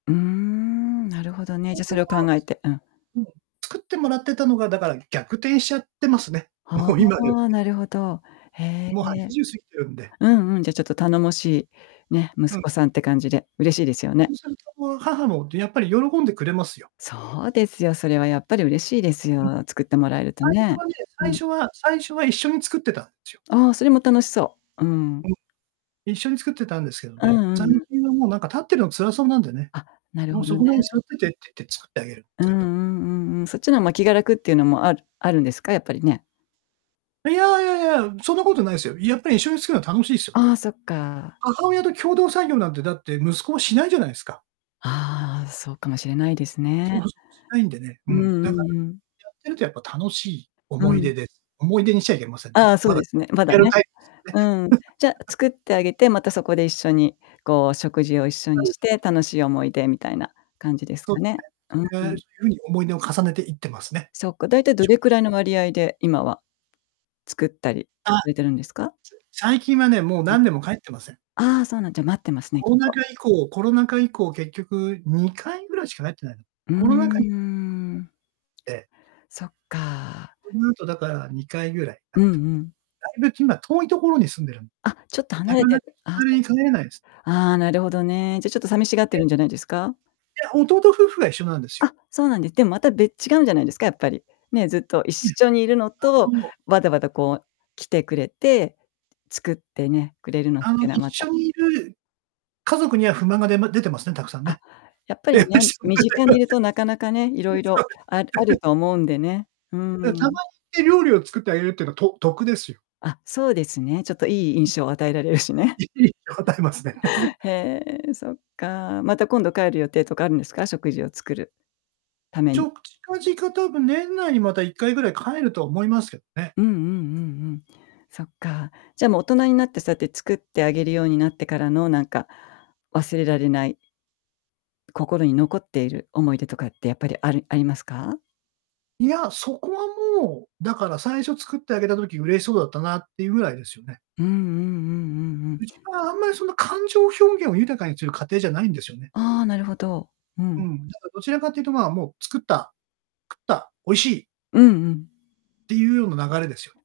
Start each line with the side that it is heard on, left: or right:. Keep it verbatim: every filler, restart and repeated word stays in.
left: うーん、なるほどね。
right: そ
left: じゃ
right: す
left: そ
right: る
left: れを
right: と、
left: 考えてうん。
right: うん、作ってもらってたのが、だから逆転しちゃってますね、
left: は
right: もう今ではね
left: あ、なるほど。へ
right: もうは
left: え、
right: ちじゅう過ぎてるんで。
left: うんうん、じゃちょっと頼もしい、ね、息
right: うん。
left: 子さんって感じで嬉しいですよね。
right: そうすると、母もやっぱり喜んでくれますよ。
left: そうですよ。それはやっぱり嬉しいです
right: うん、
left: よ。作ってもらえると
right: 最初
left: ね。
right: はね
left: う
right: 最
left: ん。
right: 初は最初は一緒に作ってたんですよ。
left: ああ、それも楽しそう。うん。
right: うん。一緒に作ってたんですけど
left: うん
right: ね、
left: うん
right: 最
left: うん。
right: 近はもうなんか立ってるの辛そうなんでね。
left: あ、なる
right: もう
left: ほ
right: 「そ
left: ど
right: こ
left: ね。
right: に座ってて」って言って作ってあげるんで
left: う
right: す
left: んう
right: けど。
left: んうんうん。そっちの方が気が楽っていうのもあるあるんですか？やっぱりね。
right: いやいやいや、そんなことないですよ。やっぱり一緒に作るのは楽しいですよね。
left: ああ、そっか。
right: 母親と共同作業なんて、だって、息子もしないじゃないですか。
left: ああ、そうかもしれないです
right: そう
left: ね。
right: そうしないんでね、う
left: うん
right: ん。
left: う
right: だから
left: んうん。
right: やってるとやっぱ楽しい
left: う
right: 思い
left: ん。
right: 出です。思い出にしちゃいけませんね。
left: ああ、そう
right: まだ
left: ですね、まだ
right: やる
left: ね。
right: タイプですね
left: うん。じゃ 作ってあげて、またそこで一緒に、こう食事を一緒
right: な
left: に
right: の
left: して、
right: で
left: 楽しい思い出みたいな感じです
right: そう
left: か
right: です
left: ね。うんう
right: ね。
left: ん。
right: それが [unintelligible] に思い出を重ねていってますね。
left: そっか、大体どれくらいの
right: [unintelligible]
left: 割合で、今は作ったり
right: あ、さ
left: されてるんですか？
right: 最近はね、もう
left: うん、
right: 何年も帰ってません。
left: ああ、そうなんだ。じゃ待ってますね、
right: コ
left: きっ
right: ロナ
left: と。
right: 禍以降コロナ禍以降結局にかいぐらいしか帰ってない。
left: うー
right: コロナ禍に [unintelligible]
left: ん。
right: で。
left: そっか。
right: その後だからにかいぐらい帰
left: う
right: っ
left: ん
right: て
left: う
right: ます。
left: ん。
right: だいぶ今遠いところに住んでるん
left: あ、ちょっと離
right: な
left: れ
right: か
left: て
right: なか気
left: る。あ、
right: 軽
left: そ
right: に帰れないです。
left: ああ、なるほどね。じゃちょっと寂しがって
right: で
left: るんじゃないですか？
right: や、弟夫婦が一緒なんですよ。
left: あ、そうなんです。でもまた別違うんじゃないですか、やっぱり、ね、ずっと一
right: ええ、
left: 緒にいるの
right: あ
left: と、
right: の
left: わざわざこう、来てくれて、作ってね、くれるのっ
right: あ
left: て
right: の
left: いうのは
right: 一
left: また
right: 緒にいる家族には不満がでま出てますね、たくさん
left: あ、
right: ね。
left: やっ
right: [unintelligible]
left: ぱ
right: そ
left: り
right: うで
left: ね、
right: す
left: 身近にいるとなかなかね、いろいろああ
right: ね。
left: る と思うんでね。うー
right: うん、たま
left: ん。
right: に料理を作ってあげるっていうのはと得ですよ。
left: あ、そうですね、ちょっと良い
right: うん。
left: 印象を与えられるしね。
right: いい、答えますね。
left: へえ、そっか。また今度帰る予定とかあるんですか？食事を作るため
right: ちょ
left: に。
right: っ近々多分年内にまたいっかいぐらい帰ると思いますけどね。
left: うんうんうんうん。そっか。じゃもう大人になってそうやって作ってあげるようになってからのなんか、忘れられない心に残っている思い出とかってやっぱりあるありますか？
right: いや、そこはもう、だから最初作ってあげた時嬉しそうだったなっていうぐらいですよね。
left: うんうんうんうんうん。
right: うちはあんまりその感情表現を豊かにする家庭じゃないんですよね。
left: ああ、なるほど。う
right: う
left: ん。
right: ん。だからどちらかというと、ま、もう作った、食った、美味しい
left: うんうん。
right: っていうような流れですよね。